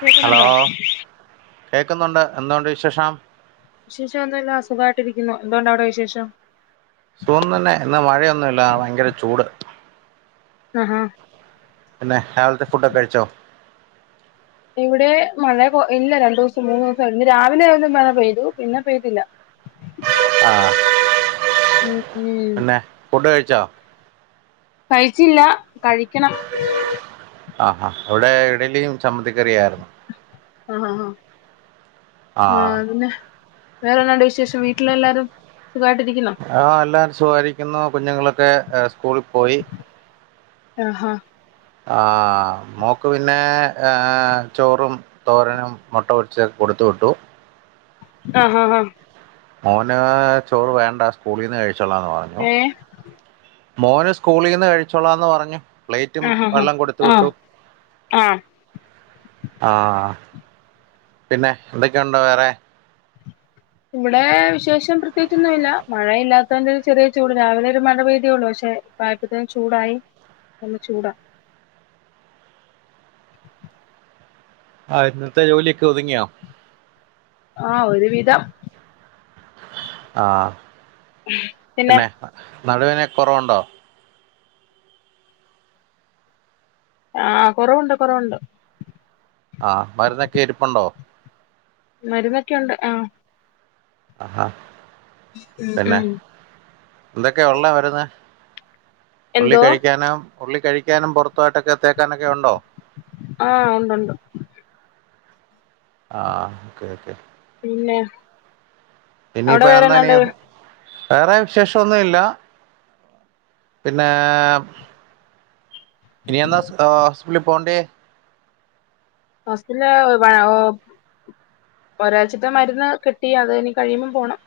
കേക്കുന്നുണ്ടോ? കേക്കുന്നുണ്ട്. എന്തുണ്ട് വിശേഷം. വിശേഷം ഒന്നുംല്ല സുഖായിട്ടിരിക്കുന്നു. എന്തുണ്ട് അവടെ വിശേഷം? സുഖം തന്നെ ഇന്ന് മഴയൊന്നുല്ല ഭയങ്കര ചൂട്. അഹാ ഹ് പിന്നെ രാവിലത്തെ ഫുഡൊക്കെ കഴിച്ചോ? ഇവിടെ മഴ പ്പൊ ഇല്ല രണ്ടുസം മൂന്ന്സം ഇന്ന് രാവിലെ ഒരു മഴ പെയ്തു പിന്നെ പെയ്തില്ല. ആഹ് ഉം ഉം പിന്നെ ഫുഡ് കഴിച്ചാ? കഴിച്ചില്ല കഴിക്കണം. ആഹാ അഒടെ ഇടിലിയും ചമ്മന്തിക്കറിയായിരുന്നു. ആഹ് ആഹ് ആഹ് ആ വേറന്താ? വേറെന്നാണ്ട് വിശേഷം വീട്ടിൽ എല്ലാരും സുഖായിട്ടിരിക്കുന്നോ? ആഹ് എല്ലാരും സുഖായിരിക്കുന്നു കുഞ്ഞുങ്ങളൊക്കെ സ്കൂളിൽ പോയി. ആഹാ ആഹ് മോക്ക് പിന്നെ ഏഹ് ചോറും തോരനും മുട്ട പൊരിച്ച് കൊടുത്തു വിട്ടു. ആഹ് ഹാ ഹ് മോന് ചോറ് വേണ്ട സ്കൂളിൽന്ന് കഴിച്ചോളാ എന്ന് പ ഏഹ് മോന് സ്കൂളിൽന്ന് കഴിച്ചോളാംന്ന് പറഞ്ഞു പ്ലേറ്റും ആഹ് ആഹ് വെള്ളം കൊടുത്ത് വിട്ടു. ആഹ് ആഹ് ആഹ് പിന്നെ എന്തൊക്കെയുണ്ട് വേറെ? ഇവിടെ വിശേഷം പ്രത്യേകിച്ചൊന്നു ഇല്ല. മഴ ഇല്ലാത്തതിന്റെ ഒരു ചെറിയ ചൂട് രാവിലെ ഒരു മഴ പെയ്തിയുള്ളു പക്ഷെ താഴ്ത്ത്ത്തേ ചൂടായി നല്ല ചൂടാ. ആഹ് ഇന്നത്തെ ജോലിയൊക്കെ ഒതുങ്ങിയോ? ആഹ് ഒരു വിധം. ആഹ് പിന്നെ നടുവേന കൊറവുണ്ടോ? ആഹ് കൊറവുണ്ട് കൊറവുണ്ട്. ആഹ് മരുന്നക്കെ ഇരിപ്പുണ്ടോ? മരുന്നക്കെയുണ്ട് ആഹ്. അഹാ ഉം ഉം എന്തക്കെയാ ഉള്ളേ മരുന്ന്? ഉള്ളി എന്തോ കഴിക്കാനും ഉള്ളി കഴിക്കാനും പൊറത്തു ആയിട്ടൊക്കെ തേക്കാനൊക്കെ ഉണ്ടോ? ആഹ് ഉണ്ട് ഉണ്ട്. ആഹ് ഓക്കെ ഓക്കെ. പിന്നെ? അവിടെ ഇനിയിപ്പ എന്നാ ഇനി വേറെന്നാണ്ട് വേറെ വിശേഷംന്നും ഇല്ല പിന്നെ. ഇനി എന്നാ സ് ഏഹ് ഹോസ്പിറ്റലിൽ പോണ്ടേ? ഹോസ്പ്പിറ്റല് [unintelligible] ഒരാഴ്ചത്തെ മരുന്ന് കിട്ടി അത് ഇനി കഴിയുമ്പോ പോണം.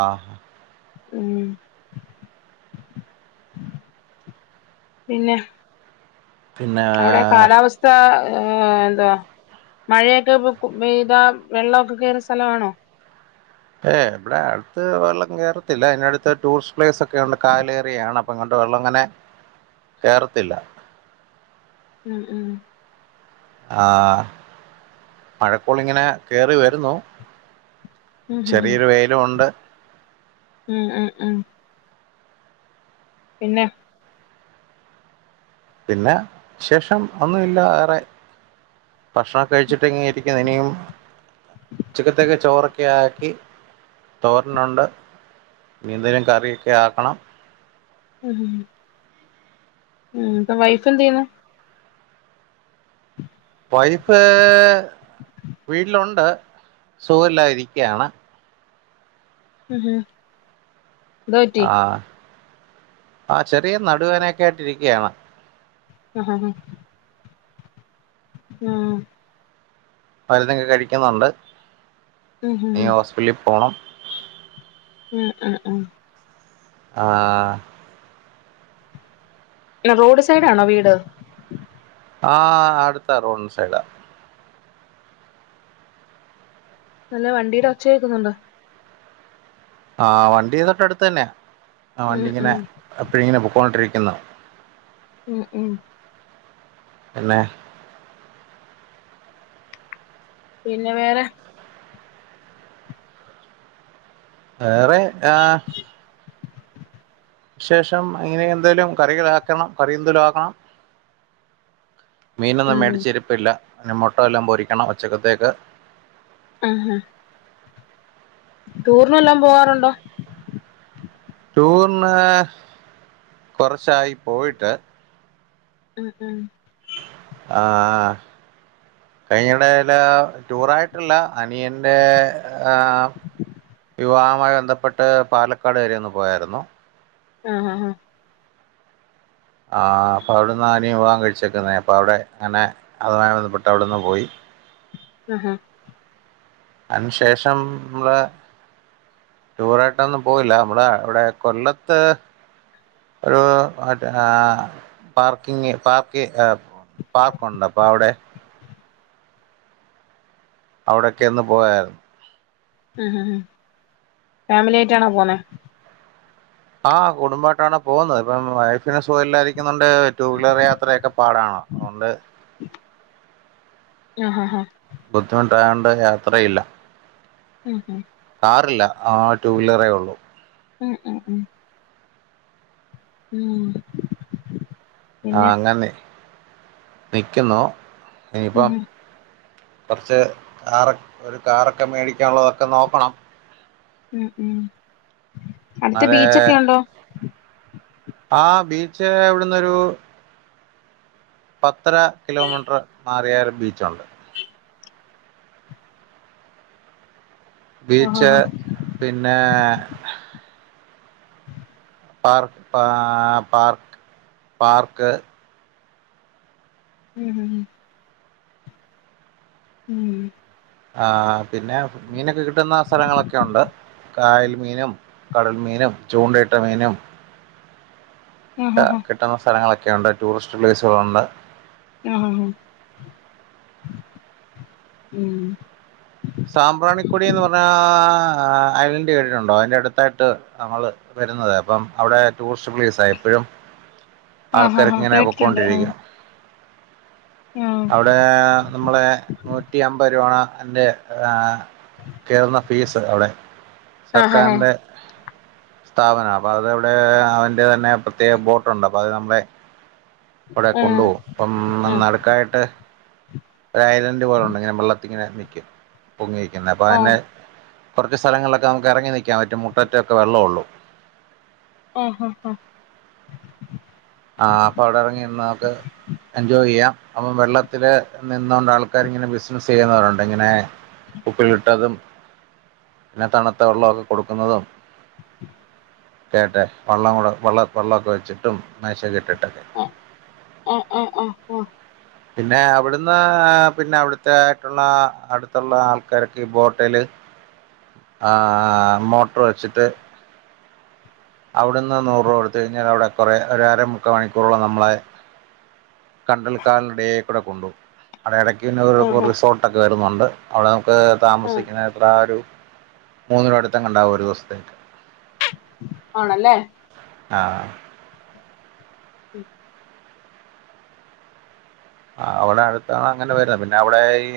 ആഹ് ഉം പിന്നെ? പിന്നെ അവടെ കാലാവസ് ത ഏഹ് എന്താ മഴയൊക്കെ പെയ്താ വെള്ളക്കെ കേറി സ്ഥലമാണോ? ഏഹ് ഇവിടെ അടുത്ത് വെള്ളം കേറത്തില്ല അതിന്റെ അടുത്ത് ടൂറിസ്റ്റ് പ്ലേസ് ഒക്കെണ്ട് കായലേരിയാണ് അപ്പൊ ഇങ്ങോട്ട് വെള്ളം അങ്ങനെ കേറത്തില്ല ഉം ഉം ആഹ് മഴക്കോളിങ്ങനെ കേറി വരുന്നു ഉം ചെറിയൊരു ഉം വെയിലും ഉണ്ട് ഉം ഉം ഉം പിന്നെ പിന്നെ വിശേഷം ഒന്നുമില്ല വേറെ ഭക്ഷണം ഒക്കെ കഴിച്ചിട്ട് ഇങ്ങിരി ഇനിയും ഉച്ചക്കത്തേക്ക് ചോറൊക്കെ ആക്കി തോരനുണ്ട് ഇനി എന്തേലും കറിയൊക്കെ ആക്കണം ഉം ഉം ഇപ്പൊ വൈഫ് എന്തു ചെയ്യുന്നു [unintelligible] വൈഫ് വീട്ടിലുണ്ട് സുഖ ഇല്ലാതെ ഇരിക്കയാണ് ഉം ഉം എന്തോ പറ്റി ആഹ്‌ ആ ചെറിയ നടുവേനൊക്കെ ആയിട്ട് ഇരിക്കയാണ് ആഹ് ഹാ ഹാ ആഹ് മരുന്നൊക്കെ കഴിക്കുന്നുണ്ട് ഉം ഉം ഉം ലിപോണം ആഹ് ആ ആഹ്‌ റോഡ് സൈഡ് ആണോ വീട് ആഹ്‌ അടുത്താ റോഡിന്റെ സൈഡാ നല്ല വണ്ടീടെ ഒച്ചകേക്കുന്നുണ്ട് ആഹ്‌ വണ്ടി തൊട്ടടുത്ത് തന്നെയാ ആ വണ്ടി ഉം ഇങ്ങനെ ഉം എപ്പഴും ഇങ്ങനെ പൊക്കണ്ടോണ്ടിരിക്ക്ന്ന് ഉം ഉം പിന്നെ പിന്നെ വേറെ വേറെ ആഹ്‌ വിശേഷം ഇങ്ങനെ എന്തേലും കറികൾ ആക്കണം കറി എന്തേലും ആക്കണം മീനൊന്നും ഉം മേടിച്ച ഇരിപ്പില്ല ഇനി മുട്ട വല്ലോം പൊരിക്കണം ഉച്ചക്കത്തേക്ക് ആഹ ടൂറിന് വല്ലോം പോവാറുണ്ടോ ടൂറിന് കൊറച്ചായി പോയിട്ട് ആഹ് ആഹ് ആഹ് കഴിഞ്ഞ ഇടയില് ടൂറായിട്ടല്ല അനിയന്റെ ആഹ് വിവാഹവുമായി ബന്ധപ്പെട്ട് പാലക്കാട് വരെ ഒന്ന് പോയാരുന്നു ആഹ് ഹാ ഹാ ആഹ് അപ്പൊ അവിടെന്നാ അനിയൻ വിവാഹം കഴിച്ചക്കുന്നേ അപ്പൊ അവിടെ അങ്ങനെ അതുമായി ബന്ധപ്പെട്ട് അവിടെ ഒന്ന് പോയി ആഹാ അയിന് ശേഷം ഇമ്മളെ ടൂറായിട്ടൊന്നും പോയില്ല നമ്മള ഇവിടെ കൊല്ലത്ത്. [unintelligible] Parking park. പാകോണ്ട് പ്പവിടെ. അവിടെക്കെ ഒന്ന് പോയായിരുന്നു. എഹ് ഏഹ് ഫാമിലിയായിട്ടാണോ പോനെ? ആഹ് കുടുംബയിട്ടാണ് പോന്നത് ഇപ്പം വൈഫിന് സുഖം ഇല്ലാായിരിക്കുന്നുണ്ട്. ടു വീലർ യാത്രയൊക്കെ പാടണ് അതുകൊണ്ട്. ആഹ്ഹ്ഹ് ബുദ്ധിമുട്ടായൊണ്ട് യാത്രയില്ല. ഉം ഹ്. കാറില്ല ആഹ് ടു വീലറെ ഉള്ളൂ. ഉം ഉം ഉം. ഉം ആഹ് പിന്നെ അങ്ങെനെ നിക്കുന്നു ഇനിയിപ്പോ ഉം ഫസ്റ്റ് കാറ ഒരു കാറൊക്കെ മേടിക്കാനുള്ളതൊക്കെ നോക്കണം ഉം ഉം അടുത്ത് അതെ ബീച്ചൊക്കെ ഉണ്ടോ ആ ബീച്ച് ഇവിടുന്നൊരു പത്തര കിലോമീറ്റർ മാറിയാ രു ബീച്ചുണ്ട് ആഹ് ബീച്ച് ആഹ് പിന്നെ പാർ പാ പാർക്ക് പാർക്ക് ഉം ഉം ഉം മ് ആ പിന്നെ മീനൊക്കെ കിട്ടുന്ന സ്ഥലങ്ങളൊക്കെ ഒണ്ട് കായല് മീനും കടൽ മീനും ചൂണ്ടയിട്ട മീനും ആഹ് ട്ടെ ആഹ് കിട്ടുന്ന സ്ഥലങ്ങളൊക്കെയുണ്ട് ടൂറിസ്റ്റ് പ്ലേസുകളുണ്ട് യാ ആഹ ആഹ് മ് സാമ്പ്രാണിക്കുടി എന്ന് പറഞ്ഞാ ഐലൻ യേ ട്ടിട്ടുണ്ടോ അതിന്റെ അടുത്തായിട്ട് നമ്മള് വരുന്നത് അപ്പം അവിടെ ടൂറിസ്റ്റ് പ്ലേസാ എപെഴും ആഹ് ആഹ് ആൾക്കാർക്കിങ്ങനെ കേട്ടിട്ടുണ്ട് ആഹ് പോക്കൊണ്ടിരിക്കും അവിടെ നമ്മളെ നൂറ്റി അമ്പ രൂപന്റെ ഏഹ് കേറുന്ന ഫീസ് അവിടെ ആഹ് സർക്കാറി ആഹ് ന്റെ സ്ഥാപന അപോം അവിടെ എവിടെ അവന്റെ തന്നെ പ്രത്യേക ബോർ ട്ടു ണ്ട് അപ്പ അത് നമ്മേ അവിടെ ആഹ് കൊണ്ടുപോകും പ്പം ആഹ് നടക്കായിട്ട് ഒരു ഐലൻറ് പോലെ ഉണ്ട് ടായ്‌ലന്റ് പോയ്‌ ഇങ്ങനെ വെള്ളത്തിങ്ങനെ നിക്കും പൊങ്ങി നിക്കുന്നത് അപ്പോഅന്നെ കുറച്ച് സ്ഥലങ്ങൾലൊക്കെ നമുക്ക് ഇറങ്ങി നിക്കാൻ പറ്റും മുട്ടറ്റൊക്കെ വെള്ള ഒള്ളൂ ഒ ഹ ഹ ആഹ് അപ്പൊ അവിടെ ഇറങ്ങിനി ന്നാക് എൻജോയ് ചെയ്യാം അപ്പം എജോയ് എജോയ് യാ അപ്പം വെള്ളത്തില് നിന്നോണ്ട് ആൾക്കാർ ഇങ്ങനെ ബിസിനസ്സ് ചെയ്യുന്നവരുണ്ട് ഇങ്ങനെ ഉപ്പിലിട്ടതും പിന്നെ തണുത്ത വെള്ളമൊക്കെ കൊടുക്കുന്നതോ കേട്ടെ വള്ളം കൂടെ വള്ള വെള്ളമൊക്കെ വെച്ചിട്ടും മേശക ഇട്ടിട്ടൊക്കെ ഉ ആഹാ ആഹാ ആഹാ പിന്നെ അവിടുന്ന് പിന്നെ അവിടുത്തെ ആയിട്ടുള്ള അടുത്തുള്ള ആൾക്കാരൊക്കെ ഈ ബോട്ടെൽ ആഹ് മോട്ടർ വെച്ചിട്ട് അവിടുന്ന് നൂറ് രൂകൊടുത്തഴിഞ്ഞാ അവിടെ കുറെ അര മുക്ക മണിക്കോറള്ളം മ്മളെ കണ്ടൽക്കാലടെ കൂടെ കൊണ്ടുഉ അവടെ ഇടയ്ക്ക്ന്നത് ആഹ് ആഹ് റിസോർ ക്കെ വരുന്നുണ്ട് അവിടെ നമുക്ക് ആഹ് താമസിക്കണ അ ഒരു മൂന്നിന് അടുത്തക്കെ ണ്ടാകും ഒരു ദിവസത്തേക്ക് ആണല്ലേ ആഹ് ഉം ആ അവിടെ അടുത്താണ് അങ്ങനെ വര പിന്നെ അവിടെ ഈ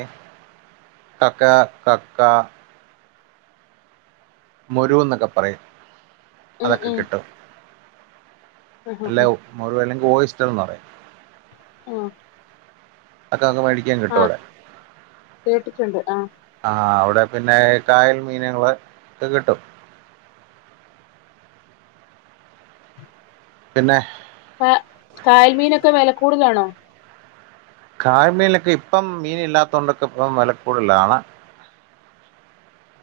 കക്ക കക്ക മൊരു എന്നൊക്കെ പറയും ഉം അതൊക്കെ ഉം കിട്ടും ആഹ് അല്ല ആഹ് മൊരു അല്ലങ്കി ഓയിസ്റ്റർ എന്ന് പറയും ആഹ് അക്കെ അങ്ങ് മേടിക്കാൻ കിട്ടു ആഹ് അവടെ കേട്ടിട്ടുണ്ട് ആഹ് ആഹ് അവടെ പിന്നെ കായല് മീനുകള് കിട്ടും പിന്നെ കാ കായൽമീനൊക്കെ വില കൂടുതലാണോ കായല് മിനൊക്കെ ഇപ്പം മീനില്ലാത്ത കൊണ്ടൊക്കെ ഇപ്പം വെല കൂടുതലാണ്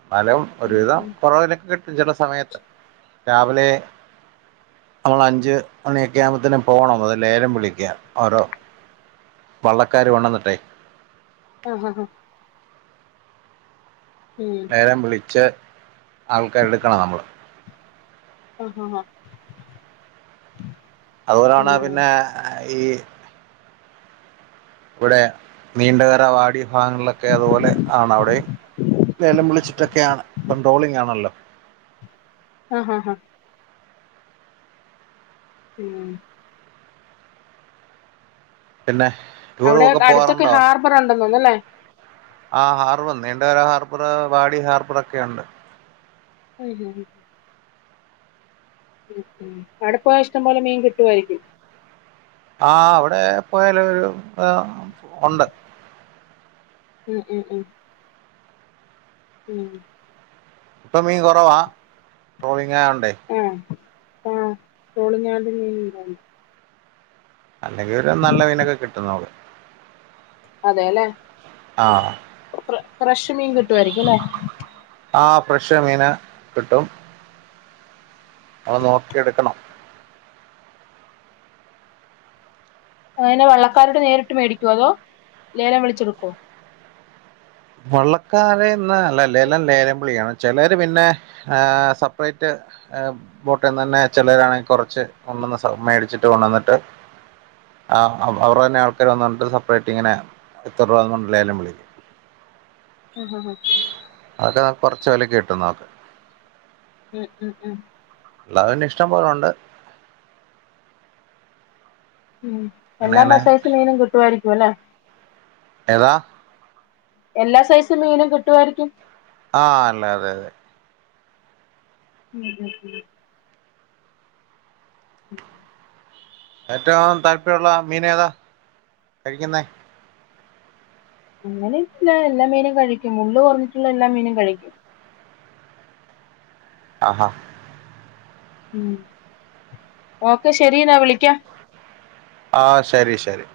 ന്നാലും ഒരുവിധം കുറവിലൊക്കെ കിട്ടും ചില സമയത്ത് രാവിലെ നമ്മൾ അഞ്ച് മണിയൊക്കെ ആകുമ്പോത്തന്നും പോണം അതി ലേലം വിളിക്കൻ ഓരോ വള്ളക്കാർ വണ്ണംന്നിട്ടെ ആ ആ ആഹ് ഉം വിളിച്ച് ആൾക്കാർ എടുക്കണം നമ്മള് ആഹ് ആഹ് അതുപോലെയാണ് ഉം പിന്നെ ഈ ഇവിടെ നീണ്ട കറ വാടി ഭാഗങ്ങളിലൊക്കെ അതുപോലെ ളൊക്കെ അത്പോലെ ആണ് അവിടെ ലേലം വിളിച്ചിട്ടൊക്കെയാണ് പൺട്രോളിംഗ ആണല്ലോ ആഹ് ആഹ് ഹാ ഉം പിന്നെ ടൂറും അവിടെ ഒക്കെ അടുത്തൊക്കെ പോവാറുണ്ടോ ഹാർബർ അണ്ടന്നോന്നല്ലേ ആ ഹാർബർ നീന്റെ വേ ഹാർബർ വാടി ഹാർബർ ഒക്കെ ഇണ്ട് ഉം ഉം അടപ്പ ഇഷ്ടം പോലെ മീൻ കിട്ടുവായിരിക്കും ആ അവിടെ പോയാല ഒരു ഉണ്ട് ഉം ഉം ഉം ഉം ഇപ്പൊ മീൻ കുറവാ ട്രോളിങ് ആണ്ടേ ആ ആഹ് ട്രോളിങ് ആയോണ്ട് മീൻ അല്ലെങ്കി ഒരു നല്ലതിനൊക്കെ കിട്ടും നോക്ക് അതെല്ലെ ഫ്രഷ് മീൻ കിട്ടുായിരിക്കുംല്ലേ ആ ഫ്രഷ് മീന കിട്ടും അത് നോക്കിെടുക്കണം അങ്ങനെ വള്ളക്കാരോട് നേരിട്ട് മേടിക്കോ അതോ ലേലം വിളിച്ചെടുക്കുവോ വള്ളക്കാരന്ന് അല്ല ലേലം ലേലംപളിയാണ് ചിലർ പിന്നെ സെപ്പറേറ്റ് ബോട്ട നിന്ന് തന്നെ ചിലരാണെങ്ക കുറച്ച് കൊണ്ടന്ന് മേടിച്ചിട്ട് കൊണ്ടുവന്നിട്ട് ആ അവരുടെ തന്നെ ആൾക്കാര് വന്നുകിട്ട സപ്പറേറ്റ് ഇങ്ങന എത്തൂന്ന് പറഞ് ലേലം വിളി [unintelligible] അതക്ക് കുറച്ച പോല കട്ട നോക് ഉം ഉം ഉം ലവിന്റെ ഇഷ്ടം പോല ഒണ്ട് ഉം എല്ലാ അങ്ങനെങ്ങനെ മസായസും മീനും കിട്ടായിരിക്കും അല്ലേ എതാ എല്ലാ സൈസും മീനും കിട്ടുമായിരിക്കും ആഹ് അല്ലെ അതെ അതെ [inaudible] ഏറ്റവും താല്പര്യമുള്ള മീനേതാ കഴിക്കുന്നേ അങ്ങനെ വെച്ച എല്ലാ മീനും കഴിക്കും മുള്ള് കുറഞ്ഞിട്ടുള്ള എല്ലാ മീനും കഴിക്കും ആഹാ ഉം ഓക്കെ ശെരിന്നാ വിളിക്കാം ആഹ് ശരി ശരി